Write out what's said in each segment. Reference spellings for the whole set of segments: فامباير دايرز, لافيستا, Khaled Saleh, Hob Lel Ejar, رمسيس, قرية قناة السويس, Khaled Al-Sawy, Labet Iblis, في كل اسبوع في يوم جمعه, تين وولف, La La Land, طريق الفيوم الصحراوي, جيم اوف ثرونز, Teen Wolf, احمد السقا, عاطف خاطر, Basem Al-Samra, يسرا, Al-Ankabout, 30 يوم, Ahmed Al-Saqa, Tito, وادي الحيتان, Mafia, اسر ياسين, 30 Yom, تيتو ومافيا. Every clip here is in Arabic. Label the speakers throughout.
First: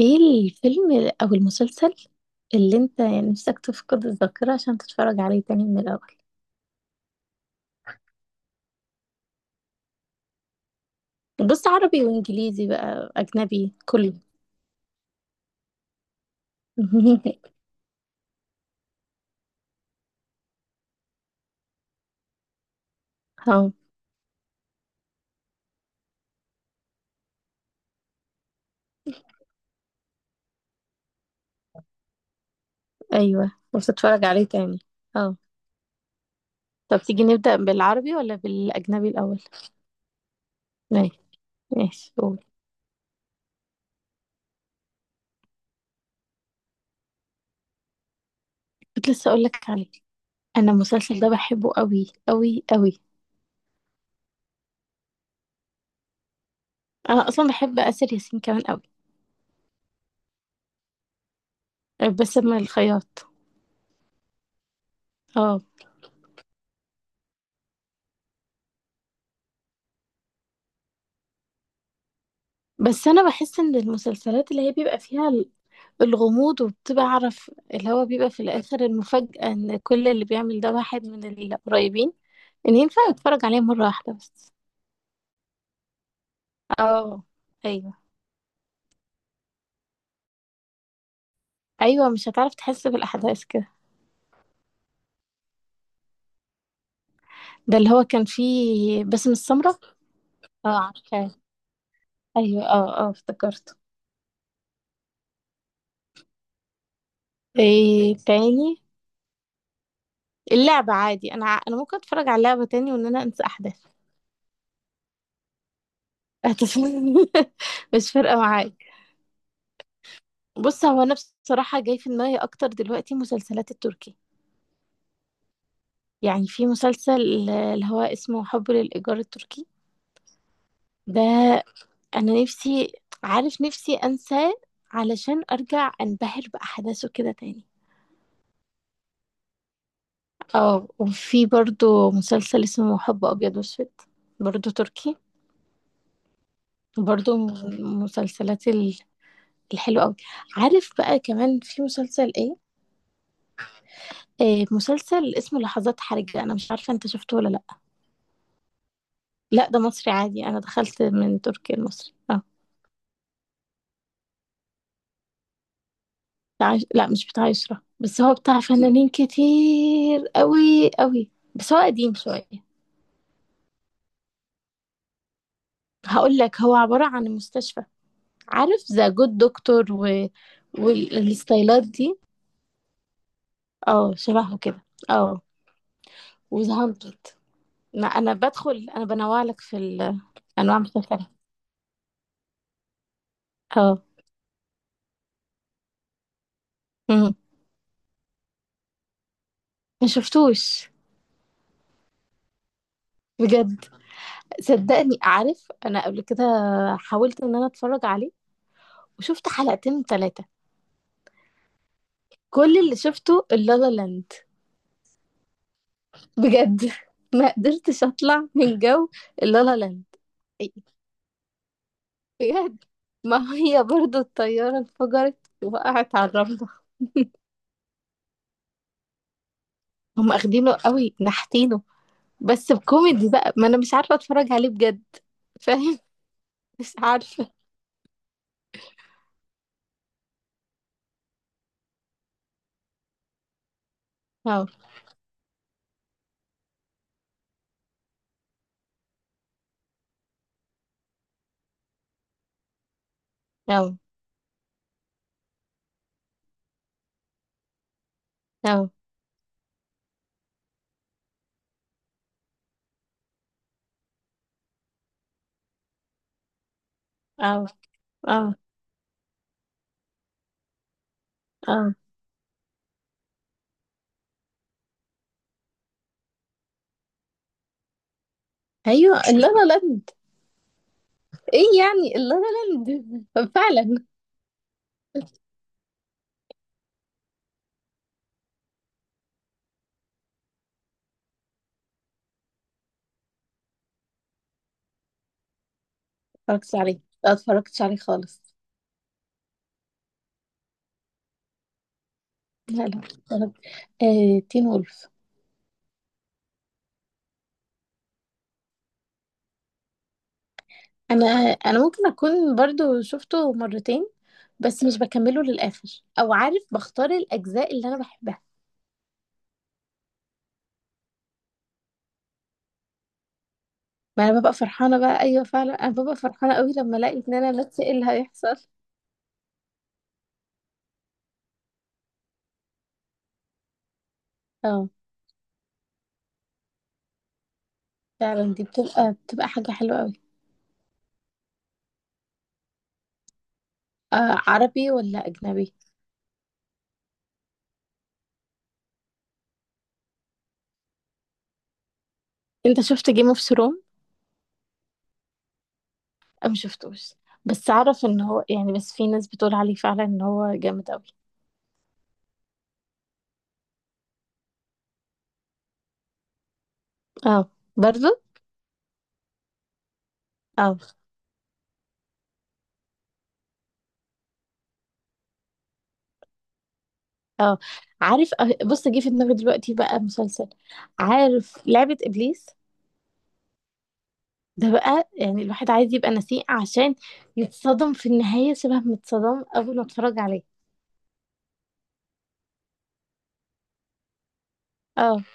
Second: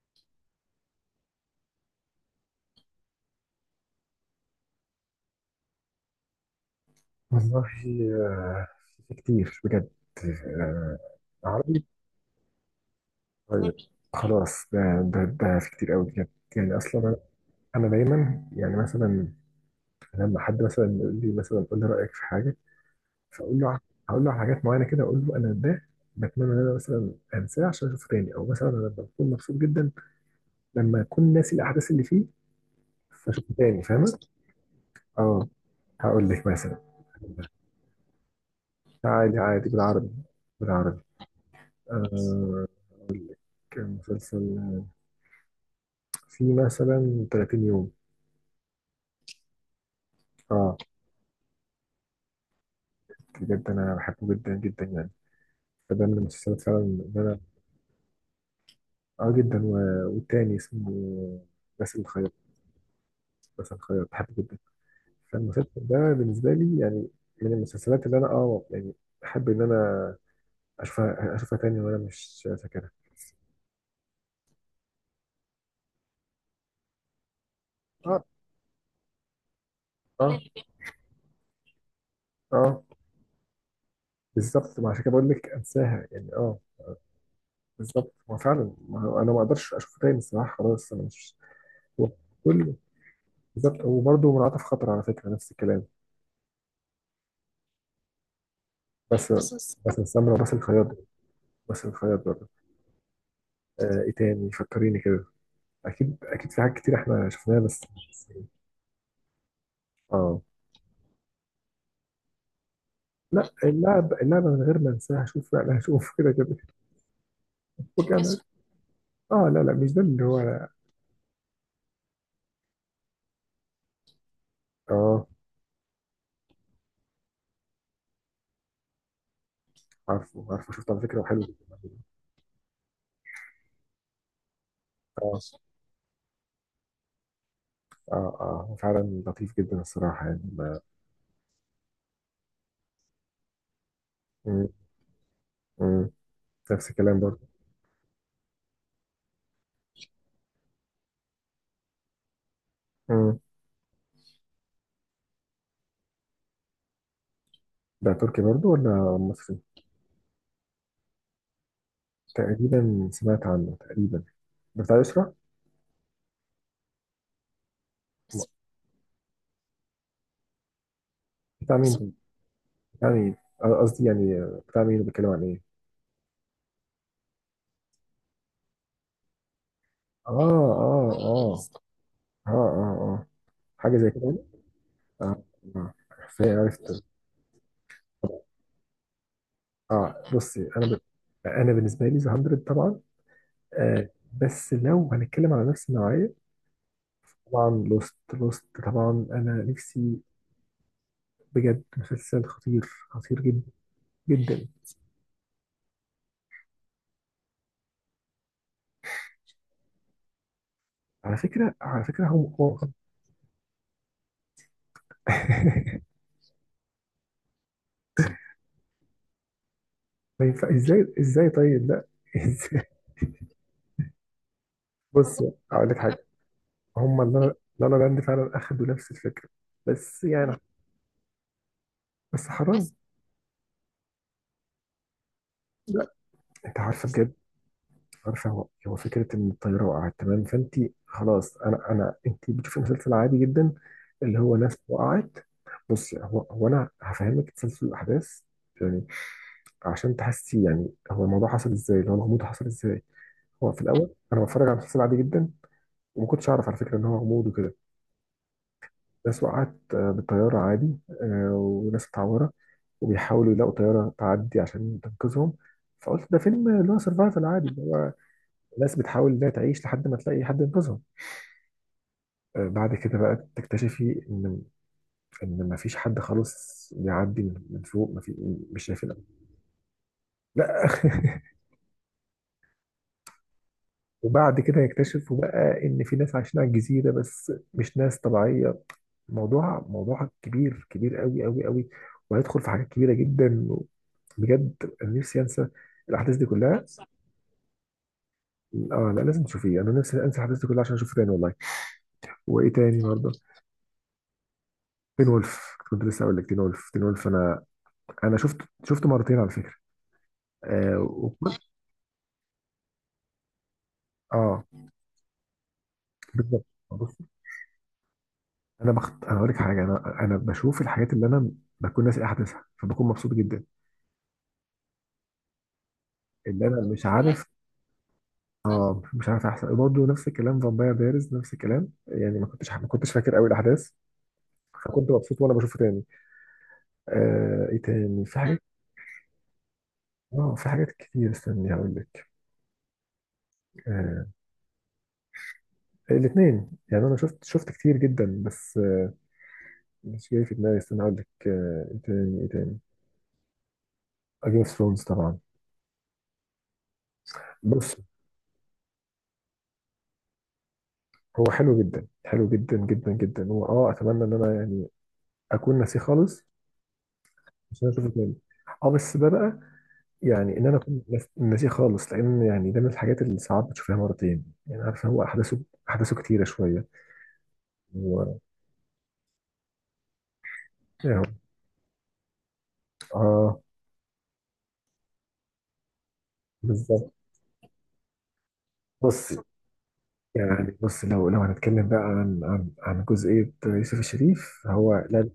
Speaker 1: ايه الفيلم او المسلسل اللي انت نفسك تفقد الذاكرة عشان تتفرج عليه تاني من الاول؟
Speaker 2: والله، آه، في كتير بجد. آه،
Speaker 1: بص،
Speaker 2: عربي.
Speaker 1: عربي وانجليزي بقى،
Speaker 2: طيب،
Speaker 1: اجنبي كله.
Speaker 2: خلاص، ده في كتير قوي بجد. يعني اصلا انا، دايما، يعني مثلا لما حد مثلا يقول لي مثلا قول لي رايك في حاجه، فاقول له
Speaker 1: اه.
Speaker 2: ع- هقول له على حاجات معينه كده، اقول له انا ده بتمنى ان انا مثلا انساه عشان اشوفه تاني، او مثلا انا لما بكون مبسوط جدا لما اكون ناسي الاحداث اللي فيه،
Speaker 1: ايوه
Speaker 2: فاشوفه تاني، فاهمه؟
Speaker 1: وتتفرج عليه تاني. اه.
Speaker 2: اه. هقول لك مثلا.
Speaker 1: طب تيجي نبدأ بالعربي ولا بالاجنبي
Speaker 2: عادي
Speaker 1: الاول؟
Speaker 2: عادي بالعربي، بالعربي.
Speaker 1: ماشي. ماشي قول.
Speaker 2: آه، كان مسلسل في مثلا 30 يوم.
Speaker 1: كنت لسه اقول لك عليه. انا
Speaker 2: اه،
Speaker 1: المسلسل ده بحبه قوي قوي قوي.
Speaker 2: بجد انا بحبه جدا جدا، يعني فده من المسلسلات فعلا اللي
Speaker 1: انا
Speaker 2: انا،
Speaker 1: اصلا بحب اسر ياسين كمان قوي.
Speaker 2: اه جدا والتاني اسمه باسل الخياط.
Speaker 1: بس من الخياط.
Speaker 2: باسل الخياط بحبه جدا،
Speaker 1: اه.
Speaker 2: فالمسلسل ده بالنسبه لي يعني من المسلسلات اللي انا اه يعني بحب ان انا اشوفها تاني وانا مش فاكرها.
Speaker 1: بس انا بحس ان المسلسلات اللي هي بيبقى فيها الغموض وبتعرف اللي هو
Speaker 2: اه،
Speaker 1: بيبقى في الآخر المفاجأة إن كل اللي
Speaker 2: اه،
Speaker 1: بيعمل ده واحد من القريبين، إن
Speaker 2: اه،
Speaker 1: ينفع أتفرج عليه مرة واحدة بس.
Speaker 2: بالظبط، ما عشان كده بقول لك انساها، يعني اه،
Speaker 1: اه. أيوه.
Speaker 2: بالظبط، ما فعلا، ما هو انا ما اقدرش اشوفه تاني الصراحه، خلاص انا مش،
Speaker 1: أيوه،
Speaker 2: هو
Speaker 1: مش هتعرف
Speaker 2: كله.
Speaker 1: تحس بالأحداث كده.
Speaker 2: بالظبط، وبرضه من عاطف خاطر على فكره نفس الكلام.
Speaker 1: ده اللي هو كان فيه باسم
Speaker 2: بس
Speaker 1: السمرة.
Speaker 2: بس السمرة وبس
Speaker 1: اه
Speaker 2: الخياط،
Speaker 1: عارفاه.
Speaker 2: بس الخياط برضه.
Speaker 1: أيوه، اه اه، افتكرته.
Speaker 2: آه، ايه تاني، فكريني كده. اكيد في حاجات كتير احنا شفناها، بس
Speaker 1: إيه
Speaker 2: بس-
Speaker 1: تاني؟
Speaker 2: اه.
Speaker 1: اللعبة عادي، أنا أنا ممكن أتفرج على اللعبة تاني وإن أنا أنسى
Speaker 2: لا
Speaker 1: أحداث.
Speaker 2: اللعب اللعبة من غير ما انساها هشوف، لا لا هشوف كده كده.
Speaker 1: مش
Speaker 2: وكان،
Speaker 1: فارقة معايا.
Speaker 2: اه، لا لا، مش ده اللي هو.
Speaker 1: بص، هو أنا بصراحة جاي في دماغي أكتر دلوقتي مسلسلات التركي.
Speaker 2: اه،
Speaker 1: يعني في مسلسل اللي هو اسمه حب للإيجار التركي.
Speaker 2: عارفه، شفته على فكرة
Speaker 1: ده
Speaker 2: وحلو جدا.
Speaker 1: أنا نفسي، عارف، نفسي أنساه
Speaker 2: اه
Speaker 1: علشان أرجع أنبهر بأحداثه كده تاني.
Speaker 2: اه اه، هو فعلا لطيف جدا الصراحة، يعني ما-.
Speaker 1: اه وفي برضو مسلسل اسمه حب أبيض وأسود،
Speaker 2: مم،
Speaker 1: برضو تركي.
Speaker 2: مم. نفس الكلام
Speaker 1: برضو
Speaker 2: برضه.
Speaker 1: من المسلسلات الحلوة أوي. عارف بقى كمان في مسلسل إيه؟
Speaker 2: مم.
Speaker 1: مسلسل اسمه لحظات حرجة، أنا مش عارفة أنت شفته ولا لأ.
Speaker 2: ده تركي برضه ولا مصري؟
Speaker 1: لأ، ده مصري عادي، أنا دخلت من تركيا المصري.
Speaker 2: تقريبا سمعت عنه تقريبا. ده بتاع يسرا؟
Speaker 1: بتاع لا مش بتاع عشرة، بس هو بتاع فنانين كتير قوي قوي، بس
Speaker 2: بتاع
Speaker 1: هو
Speaker 2: مين؟
Speaker 1: قديم شوية.
Speaker 2: يعني، قصدي يعني بتاع مين، بيتكلم عن ايه.
Speaker 1: هقول لك، هو عبارة عن مستشفى، عارف ذا جود دكتور
Speaker 2: اه اه اه.
Speaker 1: والستايلات دي.
Speaker 2: اه اه اه، حاجه زي
Speaker 1: اه
Speaker 2: كده يعني؟
Speaker 1: شبهه كده، اه.
Speaker 2: اه، اه. ازاي
Speaker 1: وذا
Speaker 2: عرفت؟
Speaker 1: هاندرد. أنا بدخل، انا بنوع لك في
Speaker 2: اه،
Speaker 1: الانواع المختلفة.
Speaker 2: انا بالنسبه لي ذا 100 طبعا.
Speaker 1: اه.
Speaker 2: آه، بس لو هنتكلم على نفس النوعيه،
Speaker 1: مم.
Speaker 2: طبعا لوست، لوست طبعا انا
Speaker 1: ما
Speaker 2: نفسي،
Speaker 1: شفتوش.
Speaker 2: بجد مسلسل خطير، خطير جدا،
Speaker 1: بجد.
Speaker 2: جدا.
Speaker 1: صدقني عارف انا قبل كده حاولت ان انا اتفرج عليه وشفت حلقتين ثلاثة.
Speaker 2: على فكره، على فكره هو
Speaker 1: كل
Speaker 2: هو-
Speaker 1: اللي شفته اللالا لاند. بجد. ما قدرتش اطلع من جو اللا لا لاند.
Speaker 2: ما ينفع. ازاي؟ ازاي؟ طيب لا،
Speaker 1: بجد.
Speaker 2: ازاي؟
Speaker 1: ما هي برضو الطيارة انفجرت،
Speaker 2: بص، اقول لك
Speaker 1: وقعت
Speaker 2: حاجه،
Speaker 1: على الرملة.
Speaker 2: هم لا لا لا لاند فعلا اخدوا نفس الفكره، بس
Speaker 1: هم
Speaker 2: يعني،
Speaker 1: اخدينه قوي نحتينه.
Speaker 2: بس
Speaker 1: بس
Speaker 2: حرام بس.
Speaker 1: بكوميدي بقى، ما انا مش عارفة اتفرج عليه بجد. فاهم.
Speaker 2: انت
Speaker 1: مش
Speaker 2: عارفه بجد،
Speaker 1: عارفة.
Speaker 2: عارفه هو، هو فكره ان الطياره وقعت، تمام؟ فانت خلاص، انا انا، انت بتشوفي مسلسل عادي جدا اللي هو
Speaker 1: او،
Speaker 2: ناس وقعت. بصي، هو انا هفهمك تسلسل الاحداث يعني، عشان تحسي يعني هو الموضوع حصل ازاي، اللي هو الغموض حصل ازاي. هو في
Speaker 1: او،
Speaker 2: الاول انا بتفرج على مسلسل عادي جدا، وما كنتش اعرف على فكره ان هو غموض وكده.
Speaker 1: او،
Speaker 2: ناس وقعت، آه، بالطياره عادي، آه، وناس اتعورت، وبيحاولوا يلاقوا طيارة تعدي عشان تنقذهم. فقلت ده فيلم اللي هو سرفايفل
Speaker 1: او،
Speaker 2: عادي، اللي هو
Speaker 1: او،
Speaker 2: ناس بتحاول انها تعيش لحد ما تلاقي حد ينقذهم.
Speaker 1: او.
Speaker 2: آه، بعد كده بقى تكتشفي ان ان ما فيش حد خالص بيعدي من فوق، ما في، مش شايفين.
Speaker 1: ايوه اللا لا لاند.
Speaker 2: لا
Speaker 1: ايه يعني اللا لا لاند؟ فعلا
Speaker 2: وبعد كده يكتشفوا بقى ان في ناس عايشين على الجزيرة، بس مش ناس طبيعية. موضوع، موضوع كبير، كبير، قوي قوي قوي، وهيدخل في حاجات كبيرة جدا. بجد، انا نفسي انسى الاحداث دي
Speaker 1: اتفرجتش
Speaker 2: كلها.
Speaker 1: عليه ما اتفرجتش عليه خالص.
Speaker 2: اه، لا لازم تشوفيه، انا نفسي انسى حفلته كلها عشان اشوفه تاني والله. وايه
Speaker 1: لا لا،
Speaker 2: تاني برضه؟
Speaker 1: اتفرجت. آه تين وولف.
Speaker 2: تين وولف. كنت لسه اقول لك، تين وولف، تين وولف انا، انا شفته مرتين على فكره. آه،
Speaker 1: انا
Speaker 2: وكنت،
Speaker 1: انا ممكن اكون برضو شفته مرتين،
Speaker 2: اه
Speaker 1: بس مش بكمله للاخر، او عارف
Speaker 2: بالظبط.
Speaker 1: بختار
Speaker 2: بص،
Speaker 1: الاجزاء اللي انا بحبها.
Speaker 2: انا اقول لك حاجه، انا بشوف الحاجات اللي انا بكون ناسي احداثها، فبكون مبسوط جدا.
Speaker 1: ما انا ببقى فرحانه بقى، ايوه فعلا انا ببقى فرحانه
Speaker 2: اللي
Speaker 1: قوي
Speaker 2: انا
Speaker 1: لما
Speaker 2: مش
Speaker 1: الاقي ان
Speaker 2: عارف،
Speaker 1: انا لاتس ايه اللي هيحصل.
Speaker 2: اه مش عارف احسن، برضه نفس الكلام، فامباير دايرز نفس الكلام، يعني ما كنتش فاكر قوي الاحداث،
Speaker 1: اه
Speaker 2: فكنت مبسوط وانا بشوفه تاني. آه، ايه تاني في
Speaker 1: فعلا
Speaker 2: حاجات؟
Speaker 1: دي بتبقى حاجه حلوه قوي.
Speaker 2: اه، في حاجات كتير، استني هقول لك. آه،
Speaker 1: آه عربي ولا اجنبي؟
Speaker 2: الاثنين، يعني انا شفت كتير جدا، بس آه، مش جاي في دماغي، استنى اقول لك. آه، ايه تاني؟ ايه تاني؟
Speaker 1: انت شفت جيم اوف ثرون؟
Speaker 2: جيم اوف ثرونز طبعا.
Speaker 1: او ما شفتوش، بس
Speaker 2: بص،
Speaker 1: اعرف ان هو، يعني، بس في ناس بتقول عليه فعلا ان هو جامد قوي.
Speaker 2: هو حلو جدا، حلو جدا جدا جدا، هو اه اتمنى ان انا يعني اكون ناسيه خالص
Speaker 1: اه
Speaker 2: عشان
Speaker 1: برضو.
Speaker 2: اشوف تاني. اه، بس ده بقى يعني ان
Speaker 1: اه
Speaker 2: انا اكون ناسيه خالص، لان يعني ده من الحاجات اللي ساعات بتشوفها مرتين، يعني عارفه هو احداثه، احداثه كتيره شويه
Speaker 1: اه عارف.
Speaker 2: و...
Speaker 1: بص جه في دماغي دلوقتي بقى مسلسل،
Speaker 2: يعني،
Speaker 1: عارف لعبة إبليس؟
Speaker 2: اه
Speaker 1: ده بقى يعني الواحد عايز يبقى نسيء عشان
Speaker 2: بالظبط.
Speaker 1: يتصدم في النهاية شبه ما
Speaker 2: بص،
Speaker 1: اتصدم أول ما اتفرج عليه.
Speaker 2: يعني بص لو لو هنتكلم بقى عن عن جزئية يوسف الشريف، هو
Speaker 1: اه
Speaker 2: لا،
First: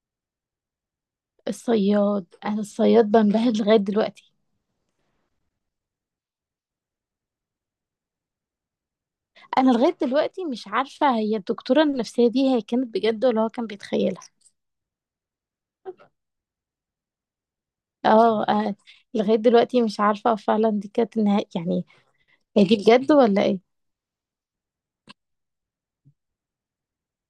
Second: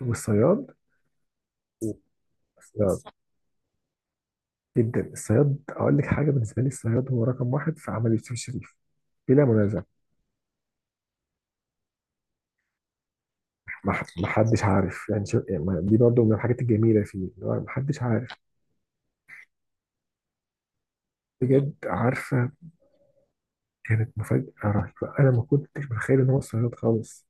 Speaker 2: والصياد.
Speaker 1: الصياد، أنا
Speaker 2: الصياد،
Speaker 1: الصياد بنبهر لغاية دلوقتي.
Speaker 2: جدا الصياد. اقول لك حاجه، بالنسبه لي الصياد هو رقم واحد في عمل يوسف الشريف، بلا
Speaker 1: أنا
Speaker 2: منازع.
Speaker 1: لغاية دلوقتي مش عارفة، هي الدكتورة النفسية دي هي كانت بجد ولا هو كان بيتخيلها.
Speaker 2: ما حدش عارف، يعني شو يعني ما-، دي برضو من الحاجات الجميله فيه، إن هو ما حدش عارف.
Speaker 1: اه. آه، لغاية دلوقتي مش عارفة فعلا دي كانت النهاية،
Speaker 2: بجد،
Speaker 1: يعني
Speaker 2: عارفه،
Speaker 1: هي دي بجد ولا ايه.
Speaker 2: كانت مفاجاه رهيبه، انا ما كنتش متخيل ان هو الصياد خالص،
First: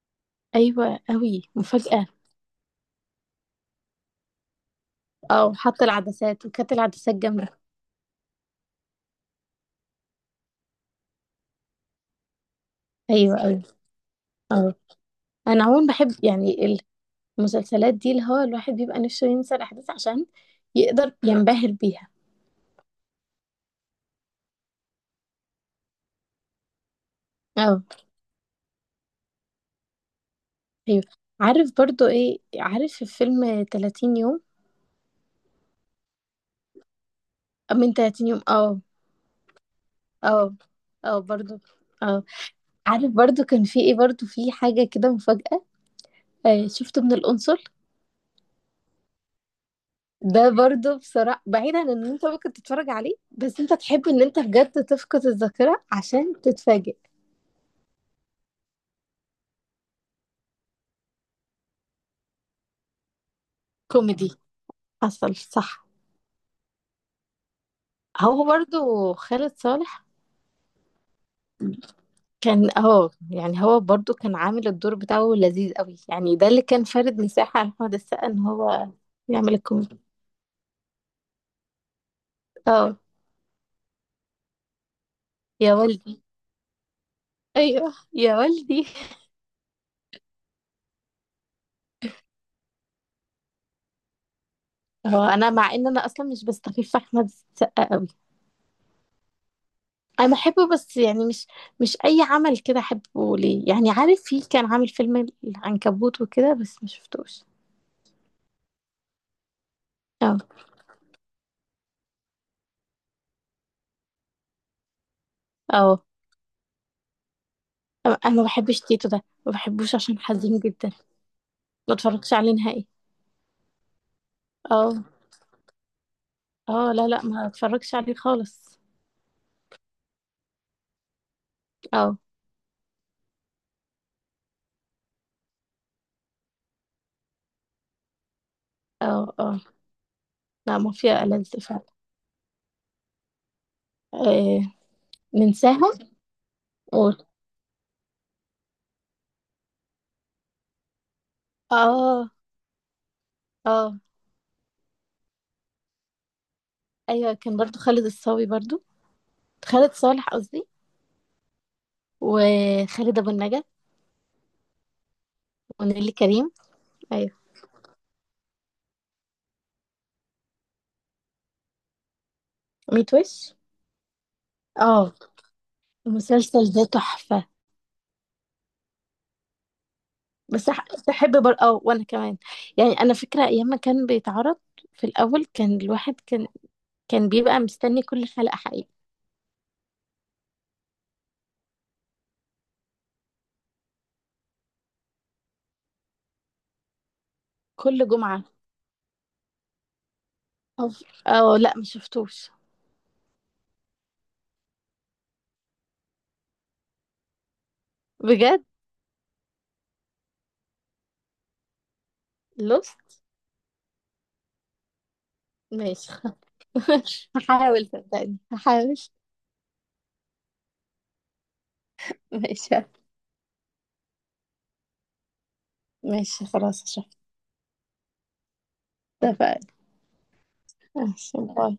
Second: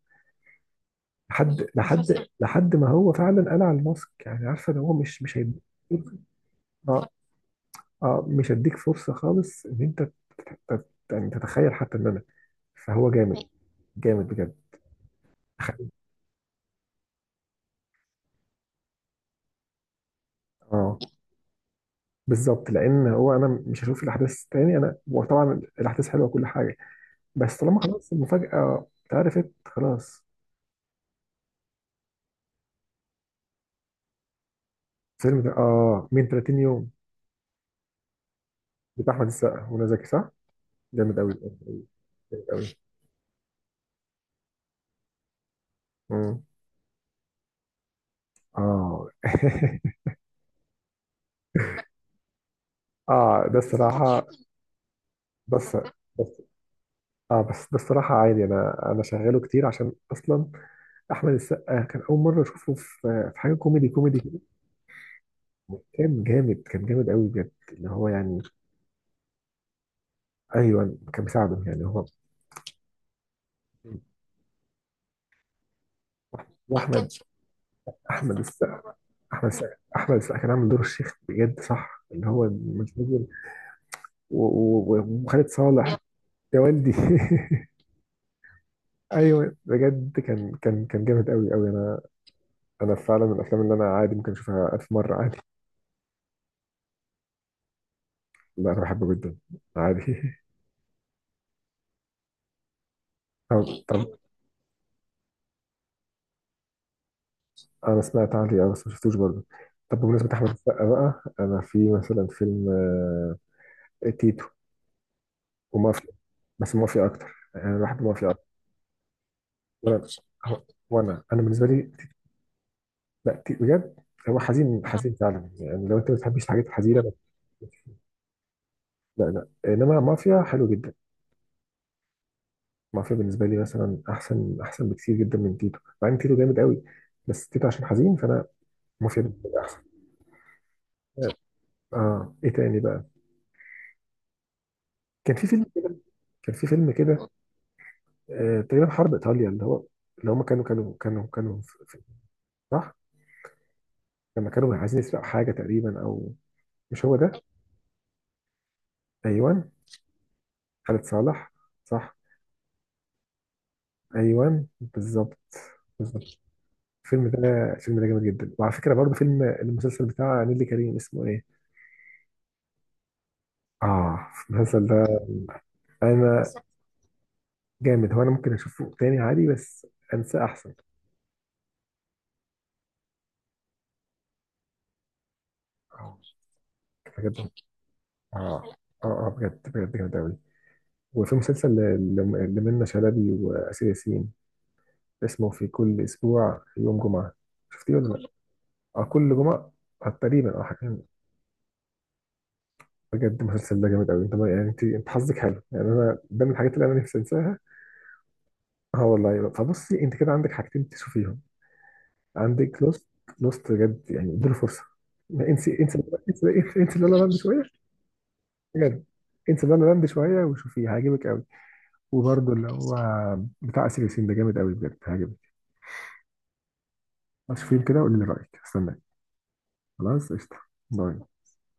Speaker 1: أيوة أوي
Speaker 2: لحد
Speaker 1: مفاجأة.
Speaker 2: لحد ما هو فعلا قلع الماسك، يعني عارفه ان هو مش
Speaker 1: اه
Speaker 2: هيبقى،
Speaker 1: وحط العدسات، وكانت العدسات جامدة.
Speaker 2: اه، مش هديك فرصه خالص ان انت يعني تتخيل حتى ان انا، فهو جامد،
Speaker 1: ايوه ايوه.
Speaker 2: جامد بجد.
Speaker 1: اه. انا عموما
Speaker 2: تخيل.
Speaker 1: بحب، يعني، المسلسلات دي اللي هو الواحد بيبقى نفسه ينسى الاحداث عشان
Speaker 2: اه
Speaker 1: يقدر ينبهر بيها.
Speaker 2: بالظبط، لان هو انا مش هشوف الاحداث تاني انا، وطبعا الاحداث حلوه وكل حاجه، بس طالما
Speaker 1: اه.
Speaker 2: خلاص المفاجاه اتعرفت، خلاص.
Speaker 1: ايوه. عارف برضو ايه؟ عارف في فيلم 30 يوم.
Speaker 2: الفيلم ده اه، من 30 يوم
Speaker 1: أو من 30 يوم، اه.
Speaker 2: بتاع احمد السقا ومنى زكي، صح؟
Speaker 1: اه
Speaker 2: جامد
Speaker 1: اه
Speaker 2: قوي، جامد
Speaker 1: برضو،
Speaker 2: قوي،
Speaker 1: اه.
Speaker 2: جامد قوي.
Speaker 1: عارف برضو كان في ايه، برضو في حاجة كده مفاجأة.
Speaker 2: مم.
Speaker 1: آه شفته من القنصل.
Speaker 2: اه
Speaker 1: ده برضو بصراحة بعيدا عن ان انت ممكن تتفرج عليه،
Speaker 2: اه، ده
Speaker 1: بس انت تحب ان
Speaker 2: الصراحه،
Speaker 1: انت بجد تفقد
Speaker 2: بس
Speaker 1: الذاكرة عشان
Speaker 2: بس،
Speaker 1: تتفاجئ.
Speaker 2: اه بس ده الصراحه عادي، انا انا شغاله كتير، عشان اصلا احمد السقا كان اول مره اشوفه في، في حاجه كوميدي، كوميدي
Speaker 1: كوميدي.
Speaker 2: كده.
Speaker 1: حصل صح.
Speaker 2: كان جامد، كان جامد قوي بجد، اللي هو يعني،
Speaker 1: هو برضو خالد صالح.
Speaker 2: ايوه كان بيساعده يعني هو.
Speaker 1: كان، اه، يعني هو برضو كان عامل الدور بتاعه لذيذ قوي، يعني ده اللي كان
Speaker 2: واحمد
Speaker 1: فارد مساحة لأحمد السقا
Speaker 2: احمد
Speaker 1: ان هو
Speaker 2: السقا احمد
Speaker 1: يعمل
Speaker 2: السقا
Speaker 1: الكوميدي.
Speaker 2: احمد السقا كان عامل دور الشيخ بجد، صح؟ اللي هو مش
Speaker 1: اه
Speaker 2: راجل، وخالد
Speaker 1: يا
Speaker 2: صالح.
Speaker 1: والدي.
Speaker 2: يا والدي.
Speaker 1: ايوه يا والدي.
Speaker 2: ايوه، بجد كان، كان جامد قوي قوي. انا، انا فعلا من الافلام اللي انا عادي ممكن اشوفها 1000 مره
Speaker 1: هو
Speaker 2: عادي.
Speaker 1: انا مع ان انا اصلا مش بستخف في احمد السقا قوي.
Speaker 2: لا انا بحبه جدا، عادي.
Speaker 1: انا بحبه بس يعني مش اي عمل كده احبه
Speaker 2: طب
Speaker 1: ليه، يعني
Speaker 2: طب
Speaker 1: عارف في كان عامل فيلم العنكبوت وكده بس ما شفتوش.
Speaker 2: انا سمعت عليه اه، بس ما شفتوش برضه. طب بمناسبه
Speaker 1: اه
Speaker 2: احمد السقا بقى، انا في مثلا فيلم آه، إيه، تيتو،
Speaker 1: اه.
Speaker 2: ومافيا. بس مافيا اكتر، يعني انا بحب مافيا
Speaker 1: انا ما
Speaker 2: اكتر.
Speaker 1: بحبش تيتو ده، ما بحبوش
Speaker 2: وانا،
Speaker 1: عشان حزين جدا.
Speaker 2: وانا بالنسبه لي،
Speaker 1: ما اتفرجتش عليه نهائي.
Speaker 2: لا تي- بجد هو حزين،
Speaker 1: اه
Speaker 2: حزين فعلا، يعني لو انت ما بتحبش الحاجات
Speaker 1: اه،
Speaker 2: الحزينه
Speaker 1: لا
Speaker 2: ما-.
Speaker 1: لا، ما اتفرجش عليه خالص.
Speaker 2: لا لا. انما مافيا حلو جدا،
Speaker 1: اه
Speaker 2: مافيا بالنسبه لي مثلا احسن، احسن بكتير جدا من تيتو، مع ان تيتو جامد قوي، بس تيتو عشان حزين فانا، مافيا
Speaker 1: اه
Speaker 2: بالنسبه لي
Speaker 1: اه.
Speaker 2: احسن.
Speaker 1: لا مافيا ألذ فعلا.
Speaker 2: اه، ايه تاني بقى؟
Speaker 1: آه
Speaker 2: كان في فيلم
Speaker 1: ننساها
Speaker 2: كان في فيلم
Speaker 1: و...
Speaker 2: كده، آه، تقريبا حرب ايطاليا، اللي هو اللي هم كانوا في-،
Speaker 1: اه
Speaker 2: صح.
Speaker 1: اه.
Speaker 2: لما كانوا عايزين يسرقوا حاجه تقريبا، او مش هو ده؟
Speaker 1: ايوه كان برضو خالد الصاوي، برضو
Speaker 2: ايوه،
Speaker 1: خالد صالح قصدي،
Speaker 2: خالد صالح، صح،
Speaker 1: وخالد ابو النجا،
Speaker 2: ايوه بالظبط،
Speaker 1: ونيلي
Speaker 2: بالظبط.
Speaker 1: كريم.
Speaker 2: الفيلم
Speaker 1: ايوه.
Speaker 2: ده، الفيلم ده جامد جدا. وعلى فكره، برضه فيلم، المسلسل بتاع نيللي كريم اسمه ايه؟
Speaker 1: ميت وش.
Speaker 2: اه، المسلسل
Speaker 1: اه
Speaker 2: ده انا،
Speaker 1: المسلسل ده تحفة.
Speaker 2: جامد، هو انا ممكن اشوفه تاني عادي، بس انساه
Speaker 1: بس
Speaker 2: احسن.
Speaker 1: بحب اه وانا كمان، يعني انا فكرة ايام ما كان بيتعرض في الاول، كان الواحد
Speaker 2: اه،
Speaker 1: كان، كان
Speaker 2: بجد،
Speaker 1: بيبقى مستني كل
Speaker 2: اه
Speaker 1: حلقة
Speaker 2: اه
Speaker 1: حقيقي.
Speaker 2: اه بجد، بجد جامد قوي. وفي مسلسل لمنى شلبي واسر ياسين، اسمه في كل اسبوع في يوم جمعه، شفتيه
Speaker 1: كل
Speaker 2: ولا لا؟
Speaker 1: جمعة.
Speaker 2: اه، كل جمعه، آه، تقريبا اه حاجه.
Speaker 1: اه لا، ما شفتوش.
Speaker 2: بجد المسلسل ده جامد قوي، انت ما-، يعني انت، انت حظك حلو، يعني انا ده من الحاجات اللي انا نفسي انساها.
Speaker 1: بجد.
Speaker 2: اه والله. فبصي، انت كده عندك حاجتين تشوفيهم، عندك
Speaker 1: لوست.
Speaker 2: لوست. لوست بجد، يعني اديله فرصه. ما انسي انسي
Speaker 1: ماشي
Speaker 2: انسي
Speaker 1: خلاص.
Speaker 2: انسي انسي لا لا لاند شويه،
Speaker 1: هحاول صدقني، هحاول.
Speaker 2: بجد انسي لا لا لاند شويه وشوفيه هيعجبك قوي. وبرده اللي
Speaker 1: ماشي.
Speaker 2: هو بتاع اسر ياسين ده جامد قوي بجد، هيعجبك.
Speaker 1: ماشي خلاص شفت.
Speaker 2: شوفيه كده وقولي لي رايك، استناك.
Speaker 1: اتفقنا.
Speaker 2: خلاص، قشطه. باي.
Speaker 1: ماشي باي.